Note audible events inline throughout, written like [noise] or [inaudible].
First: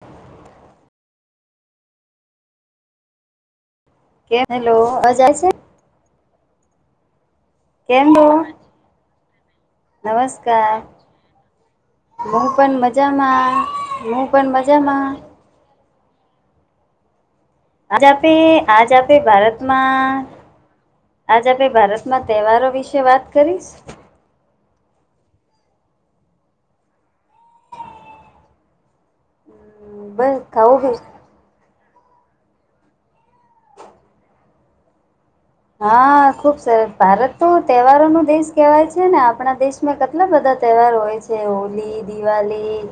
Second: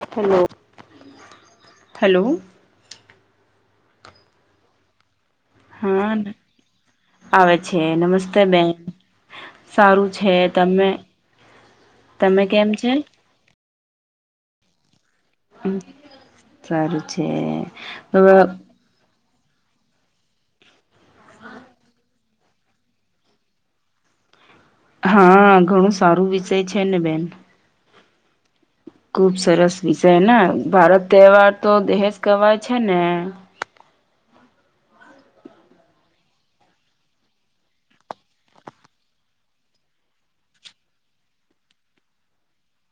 હ હલો કે હેલો અજાય છે હા આવે છે કેમ છો નમસ્તે બેન સારું છે તમે બ તમે કેમ પણ છે મજામાં બ પણ બાજામાં સારું છે આજ આપે આજ આપે ભારતમાં આજ આપે ભારત મા તહેવારો વિશે વાત કરીશ હા ઘણું સારું વિષય છે ને બેન ખુબ સરસ વિષય બસ ને ખાવું પી ભારત તહેવાર તો દેહેજ કવાય છે ને હા ખુબ સરસ ભારત તો તહેવારો ન દેશ કહેવાય છે ને આપણા દેશ દમાં કેટલા બધા તહેવાર હોય છે હોલી દિવાળી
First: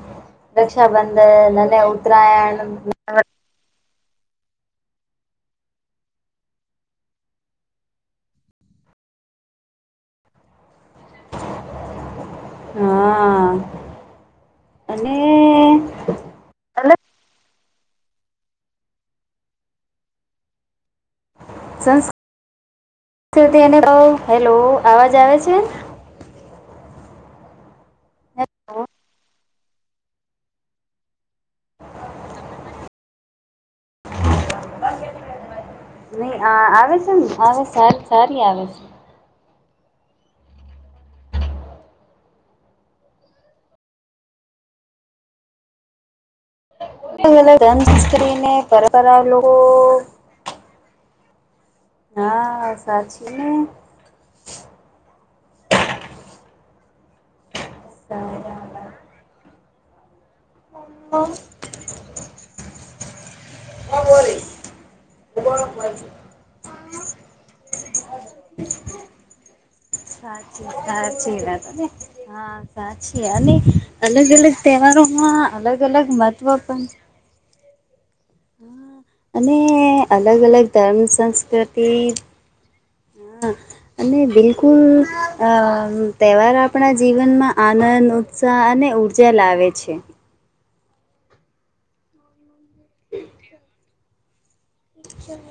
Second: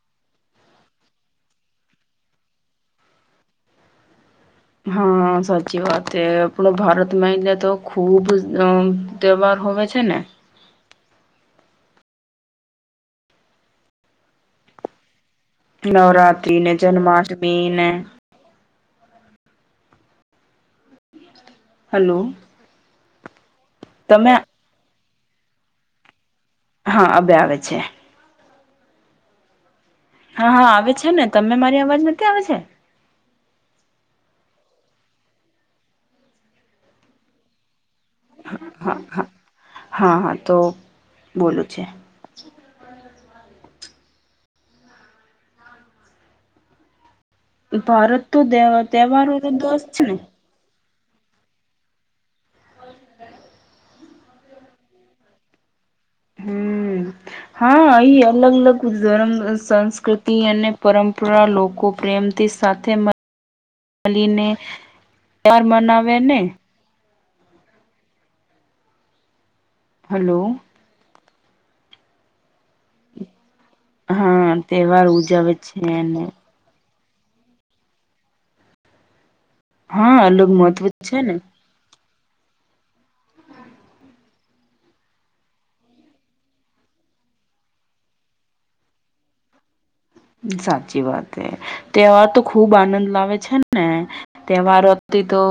રક્ષાબંધન અનેને ઉત્તરાયણ હા સાચી વાત એ આપણ ભારતમાં એને તો ખુબ અ તોવાર હો છે ને હા અને નવરાત્ર્રી ને અલગ જન્માષ્ટમી ને સંસ્ હલો તમે હેલો અવાજ આવે છે હા [inaudible] અબે આવે છે હેલો! હા હા આવે છે ને તમે મારી અવાજ નથી આવે છે? નહી આ આવે છે ને આવે છે. સારી હા આવે હા હા હા હા તો બોલું છે અલગ અલગ ભારત ગંધસ્ત્રી તો ને પરંપરા તહેવારો નો લોકો દોષ છે ને. હા સાચી ને હમ હા એ અલગ અલગ ધર્મ સંસ્કૃતિ અને પરંપરા લોકો પ્રેમથી સાથે લીને તાર મનાવ્યા ને હલો. સાચી સાચી વા ત ને હા સાચી અને અલગ હા અલગ તહેવારો તહેવાર માં ઉજવે અલગ છે અલગ ને મહત્વ પણ હ અને હા અલગ અલગ મહત્વ ધર્મ છે ને. સંસ્કૃતિ હા અને બિલકુલ તહેવાર આપણા જીવનમાં આનંદ સહ અને ઉર્જા લાવે છે. સાચી વાત હ તે આ તો ખુબ આનંદ લાવે છે ને, તહેવારોથી તો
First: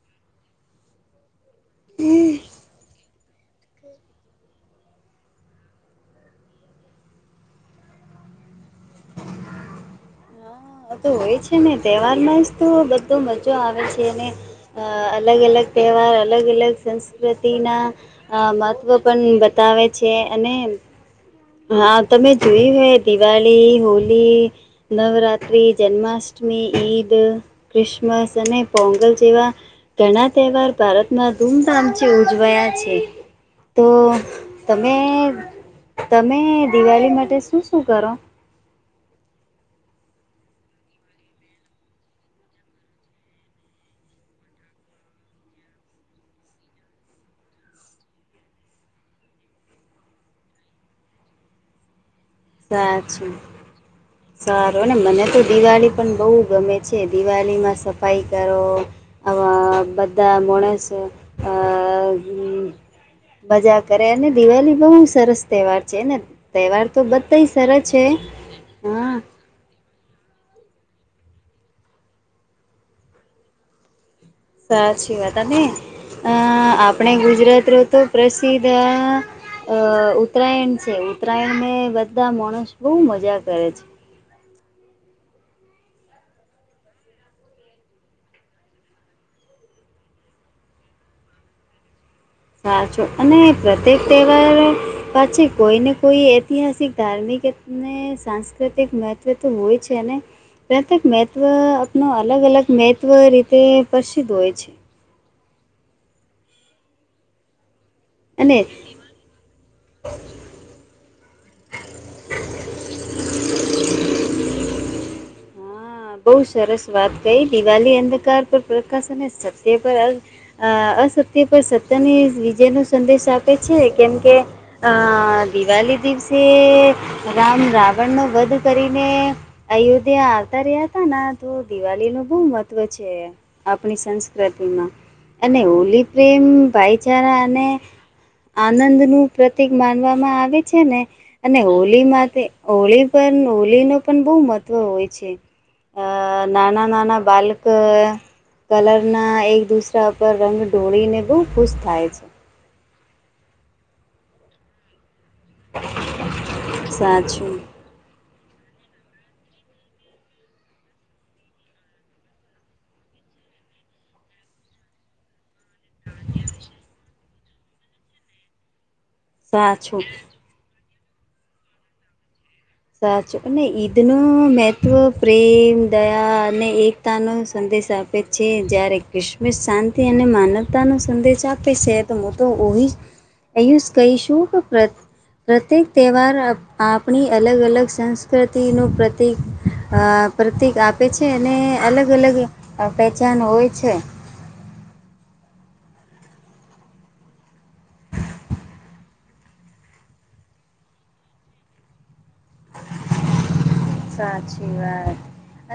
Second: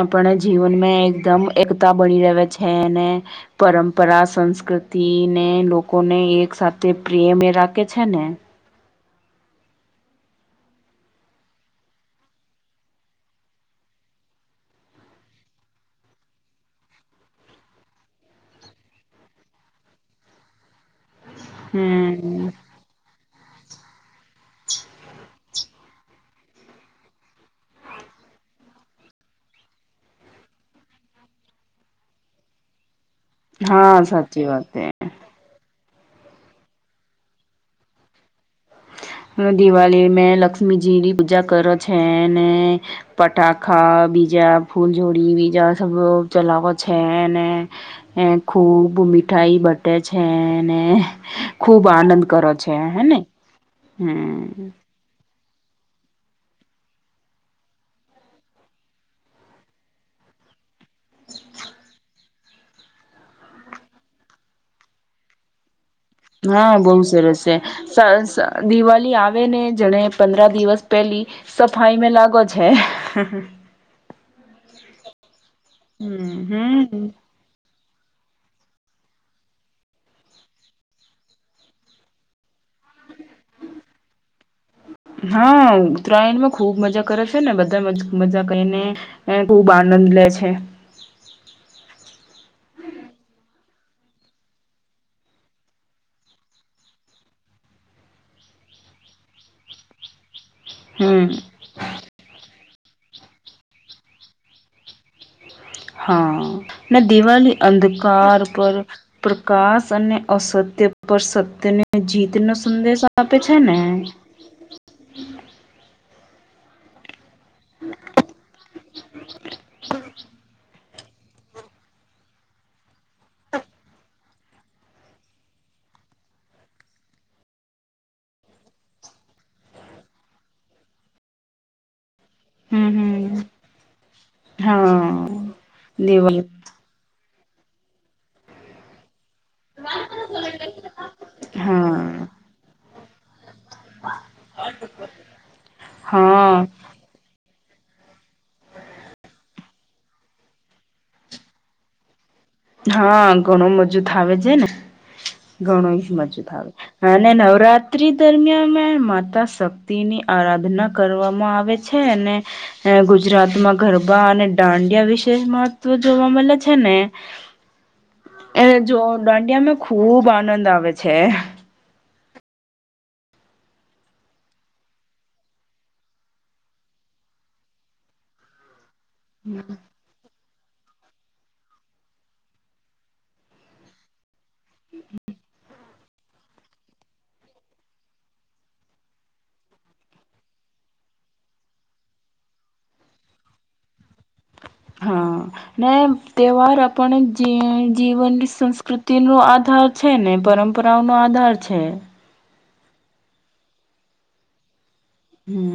આપણે જીવનમાં એકદમ એકતા બની રહે છે ને પરંપરા સંસ્કૃતિને લોકોને એક સાથે પ્રેમે રાખે છે ને. હ તો હોય છે ને તહેવાર માં જ તો બધો મજો આવે છે ને. અલગ અલગ તહેવાર અલગ અલગ સંસ્કૃતિના અ મહત્વ પણ બતાવે છે અને હા તમે હમ જોયું હોય દિવાળી હોલી નવરાત્ર રાત્રિ જન્માષ્ટમી ઈદ ક્રિસમસ અને પોંગલ જેવા ઘણા તહેવાર ભારતમાં ધૂમધામથી ઉજવાયા છે. તો હા સાચી વાત હે. તમે તમે દિવાળી માટે શું શું કરો? હ દિવાળી મે લક્ષ્મીજીની પૂજા કરો છે અનેને પટાકાા બીજા ફૂલ જોોડી બીજા સ ચલાવો છે ને એ ખૂબ મીઠાઈ બટે છેને, ખૂબ આનંદ કરો. છે હેને સાચું હમ સારું ને મને તો દિવાળી પણ બહુ ગમે છે દિવાળીમાં સફાઈ કરો. આવા બધા મોણસ આ મજા કરે અને દિવાળી બહુ સરસ તહેવાર છે ને. હા તહેવાર બહુ તો સરસ બધા છે હા દિવાળી આવે ને જણે પંદરા દિવસ પેલી સફાઈ મે લાગો છે. સાચી વાત આપને અ હમ હમ આપણે ગુજરાત રો તો પ્રસિદ્ધ આ અ ઉત્તરાયણ છે ઉત્તરાયણ ને બધા માણસ બહુ મજા કરે છે. હા ઉત્તરાયણ માં ખુબ મજા કરે છે ને બધા મજા કરીને એ ખુબ આનંદ લે છે. સાચો અને પ્રત્યેક તહેવાર પાછ કોઈને કોઈ ઐતિહાસિક ધાર્મિક ને સાંસ્કૃતિક મહત્ત્વ તો હોય છે અને પ્રત્યેક હમ મહત્ત્વ આપનું અલગ અલગ મહત્વ રીતે પ્રસિદ્ધ હોય છે. હા ના દિવાી અંધકાર અને પર પ્રકાશ અને અસત્ય પર સત્યને જીત નો સંદેશ આપે છે ને. હા બહુ સરસ વાત કઈ દિવાળ અંધકાર પર પ્રકાશ અને સત્ય પર અ અસત્ય પર સત્યને વિજય નો સંદેશ આપે છે કેમ કે અ દિવાળી દિવસે રામ રાવણનોો વધ કરીને અયોધ્યા આવતા રહ્યા ત ત દિવાળી નું બો મહત્વ હમ છે, હમ આપણી સંસ્કૃતિમાં હા અને હોલી પ્રેમ દિવાળી ભાઈ ચારા અને અને આનંદનું પ્રતિક માનવામાં આવે છે, ને અને હા હોલીમાંથી હોળી પન હોલી ન પણ બહુ મહત્વ હોય છે, અ હા નાના નાના બાલ કલરના એક દૂસરા ઉપર રંગ ઢોળીને બહુ ખુશ થાય છે. હા ઘણું મજું થાવ છે ને, ઘણો ઈ મજો થ આવે અને સાચું નવરાત્ર રાત્રી દરમિયાન માતા શક્તિની આરાધના કરવામાં આવે છે અને ગુજરાતમાં ગરબા અને દાંડિયા વિશે મહત્વ જોવા મળે છે ને. એ જો દાંડિયામાં સાચું ખુબ આનંદ આવે છે. સાચું અને ઈદનું મેહત્ત્વ પ્રેમ દયા અને એ તાનો સંદેશ આપે છે, જ્યારે ક્રિસમીસ શા તેને માનવતાનો સંદેશ આપે છે, તો હું તો ઓહી અહીયું જ કહીશું શુ પર પ્રત્યેક તહેવાર આ આપણી અલગ અલગ સંસ્કૃતિનું પ્રતિક અ પ્રતિક આપે છે, અને અલગ અલગ પહેચાન હોય છે. હ ને તહેવાર આપણને જ જીવનની સંસ્કૃતિનો આધાર છે, ને પરંપરાઓનો આધાર છે. સાચી વાત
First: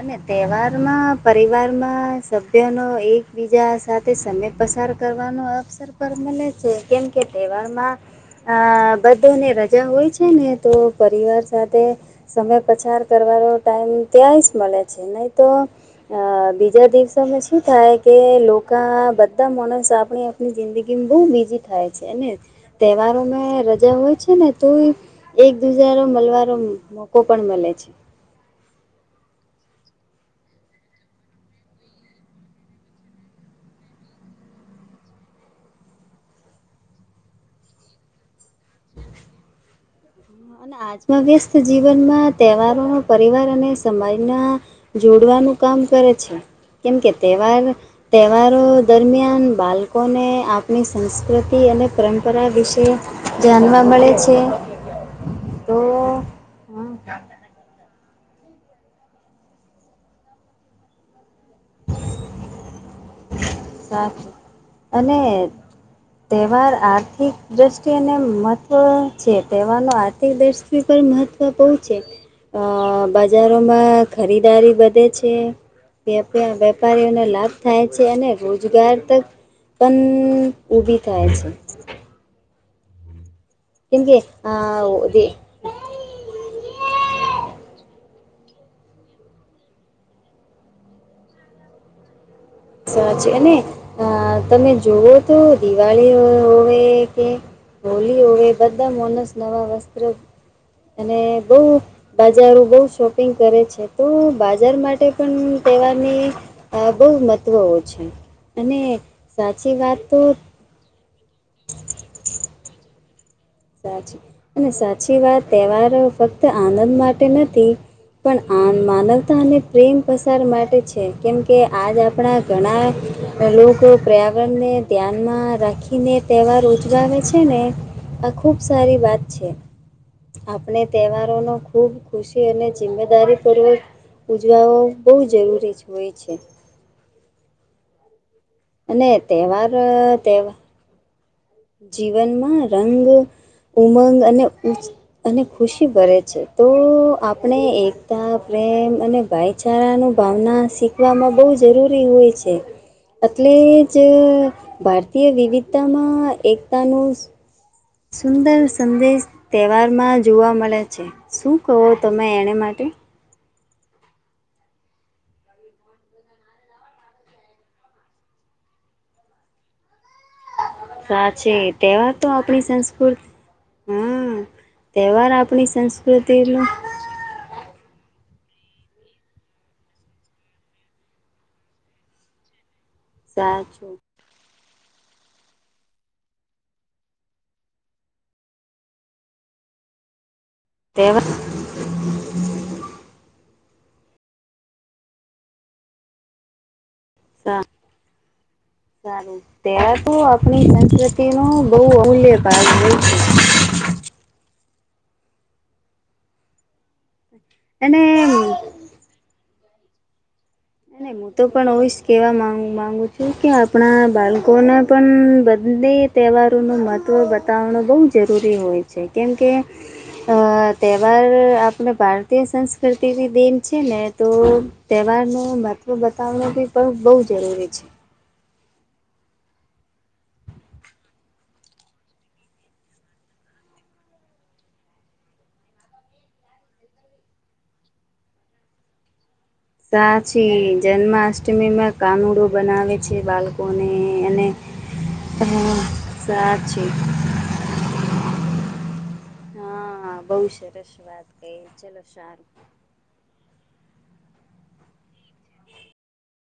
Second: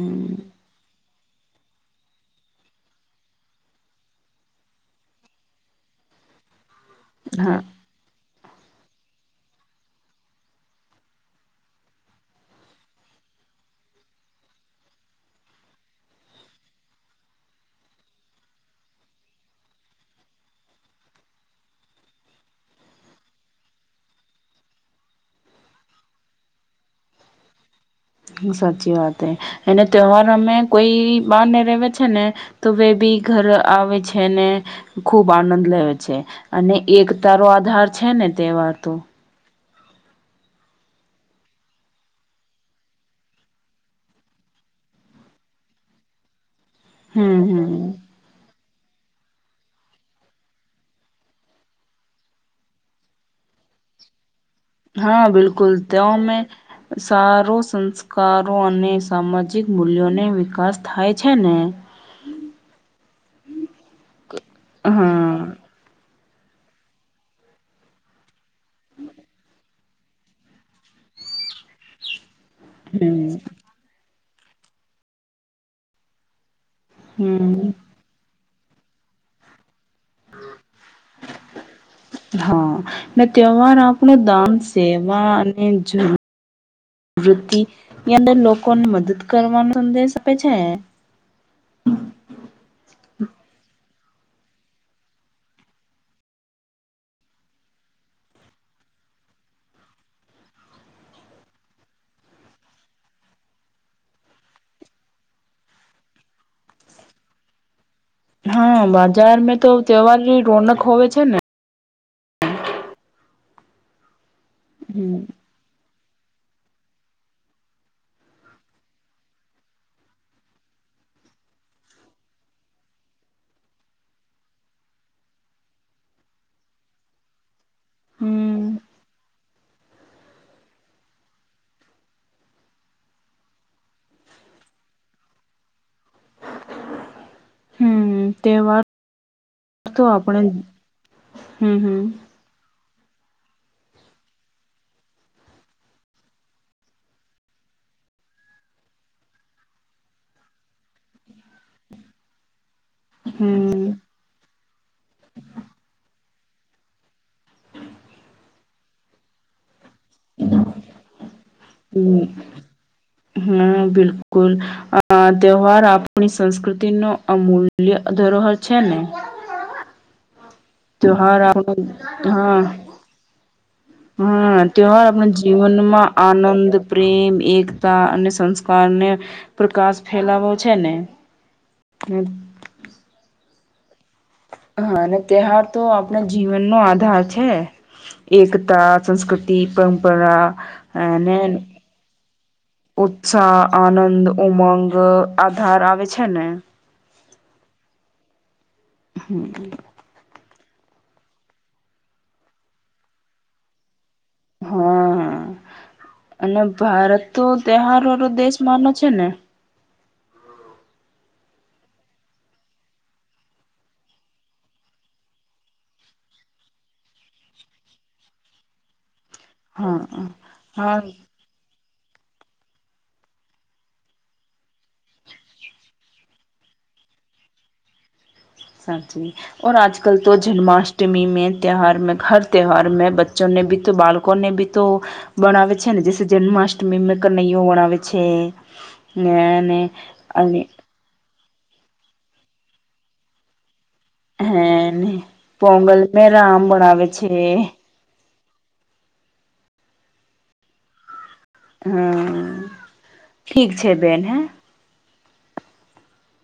અને તહેવાર માં પરિવારમાં સભ્યનો એકબીજા સાથે સમય પસાર કરવાનો અ પર મલે છે કેમ કે હા. તહેવારમાં આ બધુંને રજા હોય છે, ને તો પરિવાર સાથે સમય પછાર કરવાનો ટાઈમ ત્યાંય જ મલે છે, નહીં તો અ બીજા દિવસોમાં શું થાય કે લોકા બધા માણસ આપણી ની જિંદગીમાં બો બીઝી થાય છે, ને તહેવારોમાં રજા હોય છે, ને તો એ એક દુજરા નો મલવાનો મોકો પણ મલે છે. સાચી વાત એનો તહેવાર અમે કોઈ બાર ને રેવે છે ને તો બે બી ઘર આવે છે, ને ખુબ આનંદ લેવે છે, અને એકતા રો આધાર છે, ને તહેવાર તો અને આજના વ્યસ્ત જીવનમાં તહેવારોનો પરિવાર અને સમાજના જોડવાનું કામ કરે છે, કેમકે હમ તહેવાર હમ. તહેવારો દરમિયાન બાલકોને આપણી સંસ્કૃતિ અને પરંપરા વિશે જાનવા મળે છે. હા બિલકુલ તો ત્યો મેં હા સારો સંસ્ કારો અને સામાજિક મૂલ્યોને વિકાસ થાય છે, ને સાફ અને હા તહેવાર આર્થિક દ્રષ્ટિને મહત્વ છે, તહે વારનો આર્થિક દ્રષ્ટિ પર મહત્વ બોવ છે, અ હમ બજાર માં ખરીદારી વધે છે, વે વેેપારીઓને લાભ હમ થાય છે, અને રોજગાર તક પન ઉભી થાય છે. હ ને તહેવાર કેમકે આપણું દાન આ સેવા અને જ વૃત્તિ ની અંદર લોકોને મદદ કરવાનો સંદેશ આપે છે. [inaudible] સાચી અને અ તમે જુઓ તો દિવાળી હોવે કે હોલી હોવે બધા મોનસ નવા વસ્ત્ર અને બોવ બજારો બોવ શોપિંગ કરે છે, તો બાજાર માટે પણ તહેવારની આ બહુ મહત્વ ઓ છે. હા અને બજારમે તો સાચી વાત તહેવાર રોનક હોવે છે, ને સાચી અને હમ સાચી વાત તહેવારો ફક્ત આનંદ માટે નથી પણ આ માનવતા અને પ્રેમ પસાર માટે છે, કેમ કે આજ આપણા ઘણા લોકો પર્યાવરણને ધ્યાનમાં રાખીને તહેવાર ઉજગાવે છે, ને આ ખૂબ હમ સારી વાત છે આપણે તહેવારો ને ખૂબ ખુશી અને જિમ્મેદારી પૂર્વક ઉજવાવો બહુ જરૂરી હોય છે હમ તહેવાર અને તહેવાર તો આપણે તહેવા હમ હમ જીવનમાં રંગ, ઉમંગ અને ઉ અને ખુશી ભરે છે, તો આપણે એકતા, પ્રેમ અને ભાઈ બચારાનું ભાવના શીખવામાં બોવ જરૂરી હોય છે. હ એટલે જ ભારતીય વિવિધતામાં એકતાનું સુંદર સંદેશ તહેવારમાં જોવા મળે છે શું કહો તમે હમ એને માટે હમ બિલકુલ આ તહેવાર આપણી સંસ્કૃતિ નો અમૂલ્ય ધરોહર છે ને ત્યોહાર આપ સાચે તહેવાર તો હા આપણી સંસ્કૃતિ હમ હા તહેવાર આપણા આપણી જીવનમાં સંસ્કૃતિનું આનંદ પ્રેમ એકતા અને સંસ્કારને પ્રકાશ ફેલાવો છે ને હ સા છો હા અને તહેવાાર તો આપણા જીવનનો આધાર છે એકતા સંસ્કૃતિ પરંપરા તહેવાર અને ઉત્સાહ આનંદ ઉમંગ આધાર આવે છે ને સા સારું તેર આપની સંસ્કૃતિમાં બહુ અહુલ્ય પાાગઈ છે હા અને ભારત તો અને તહેહાર વાળો દેશ માનો છે ને એમ તો પણ હુંશ કહેવા માગ માગું છું કે આપણા બાળકોને પણ બધે તહેવારોનું મહત્ત્વ બતાવનુ બહુ જરૂરી હોય છે કેમકે હા અ હા તહેવાર અને ભારતીય સંસ્કૃતિની દેન છે ને તો તહેવારનો મહત્વ બતાવવાનુ બહુ પણ બહુ જરૂરી છે સાચી વાત આજ કલ તો જન્માષ્ટમી મે તિહાર હર તહે્યોહાર મે બચ્ચોને વિત્ત બાળકો કોને બી તો બનાવે છે ને જે જન્માષ્ટમીમાં કનૈયો બનાવે છે ના અને અને સાચી જન્માષ્ટમીમાં કાનુડો બનાવે છે બાળકોને અને હેને હા પોંગલ મે રામ સાચી બવેે છે હા બહુ સરસ વાત કહી ચલો સારું હમ ઠીક છે બેન હે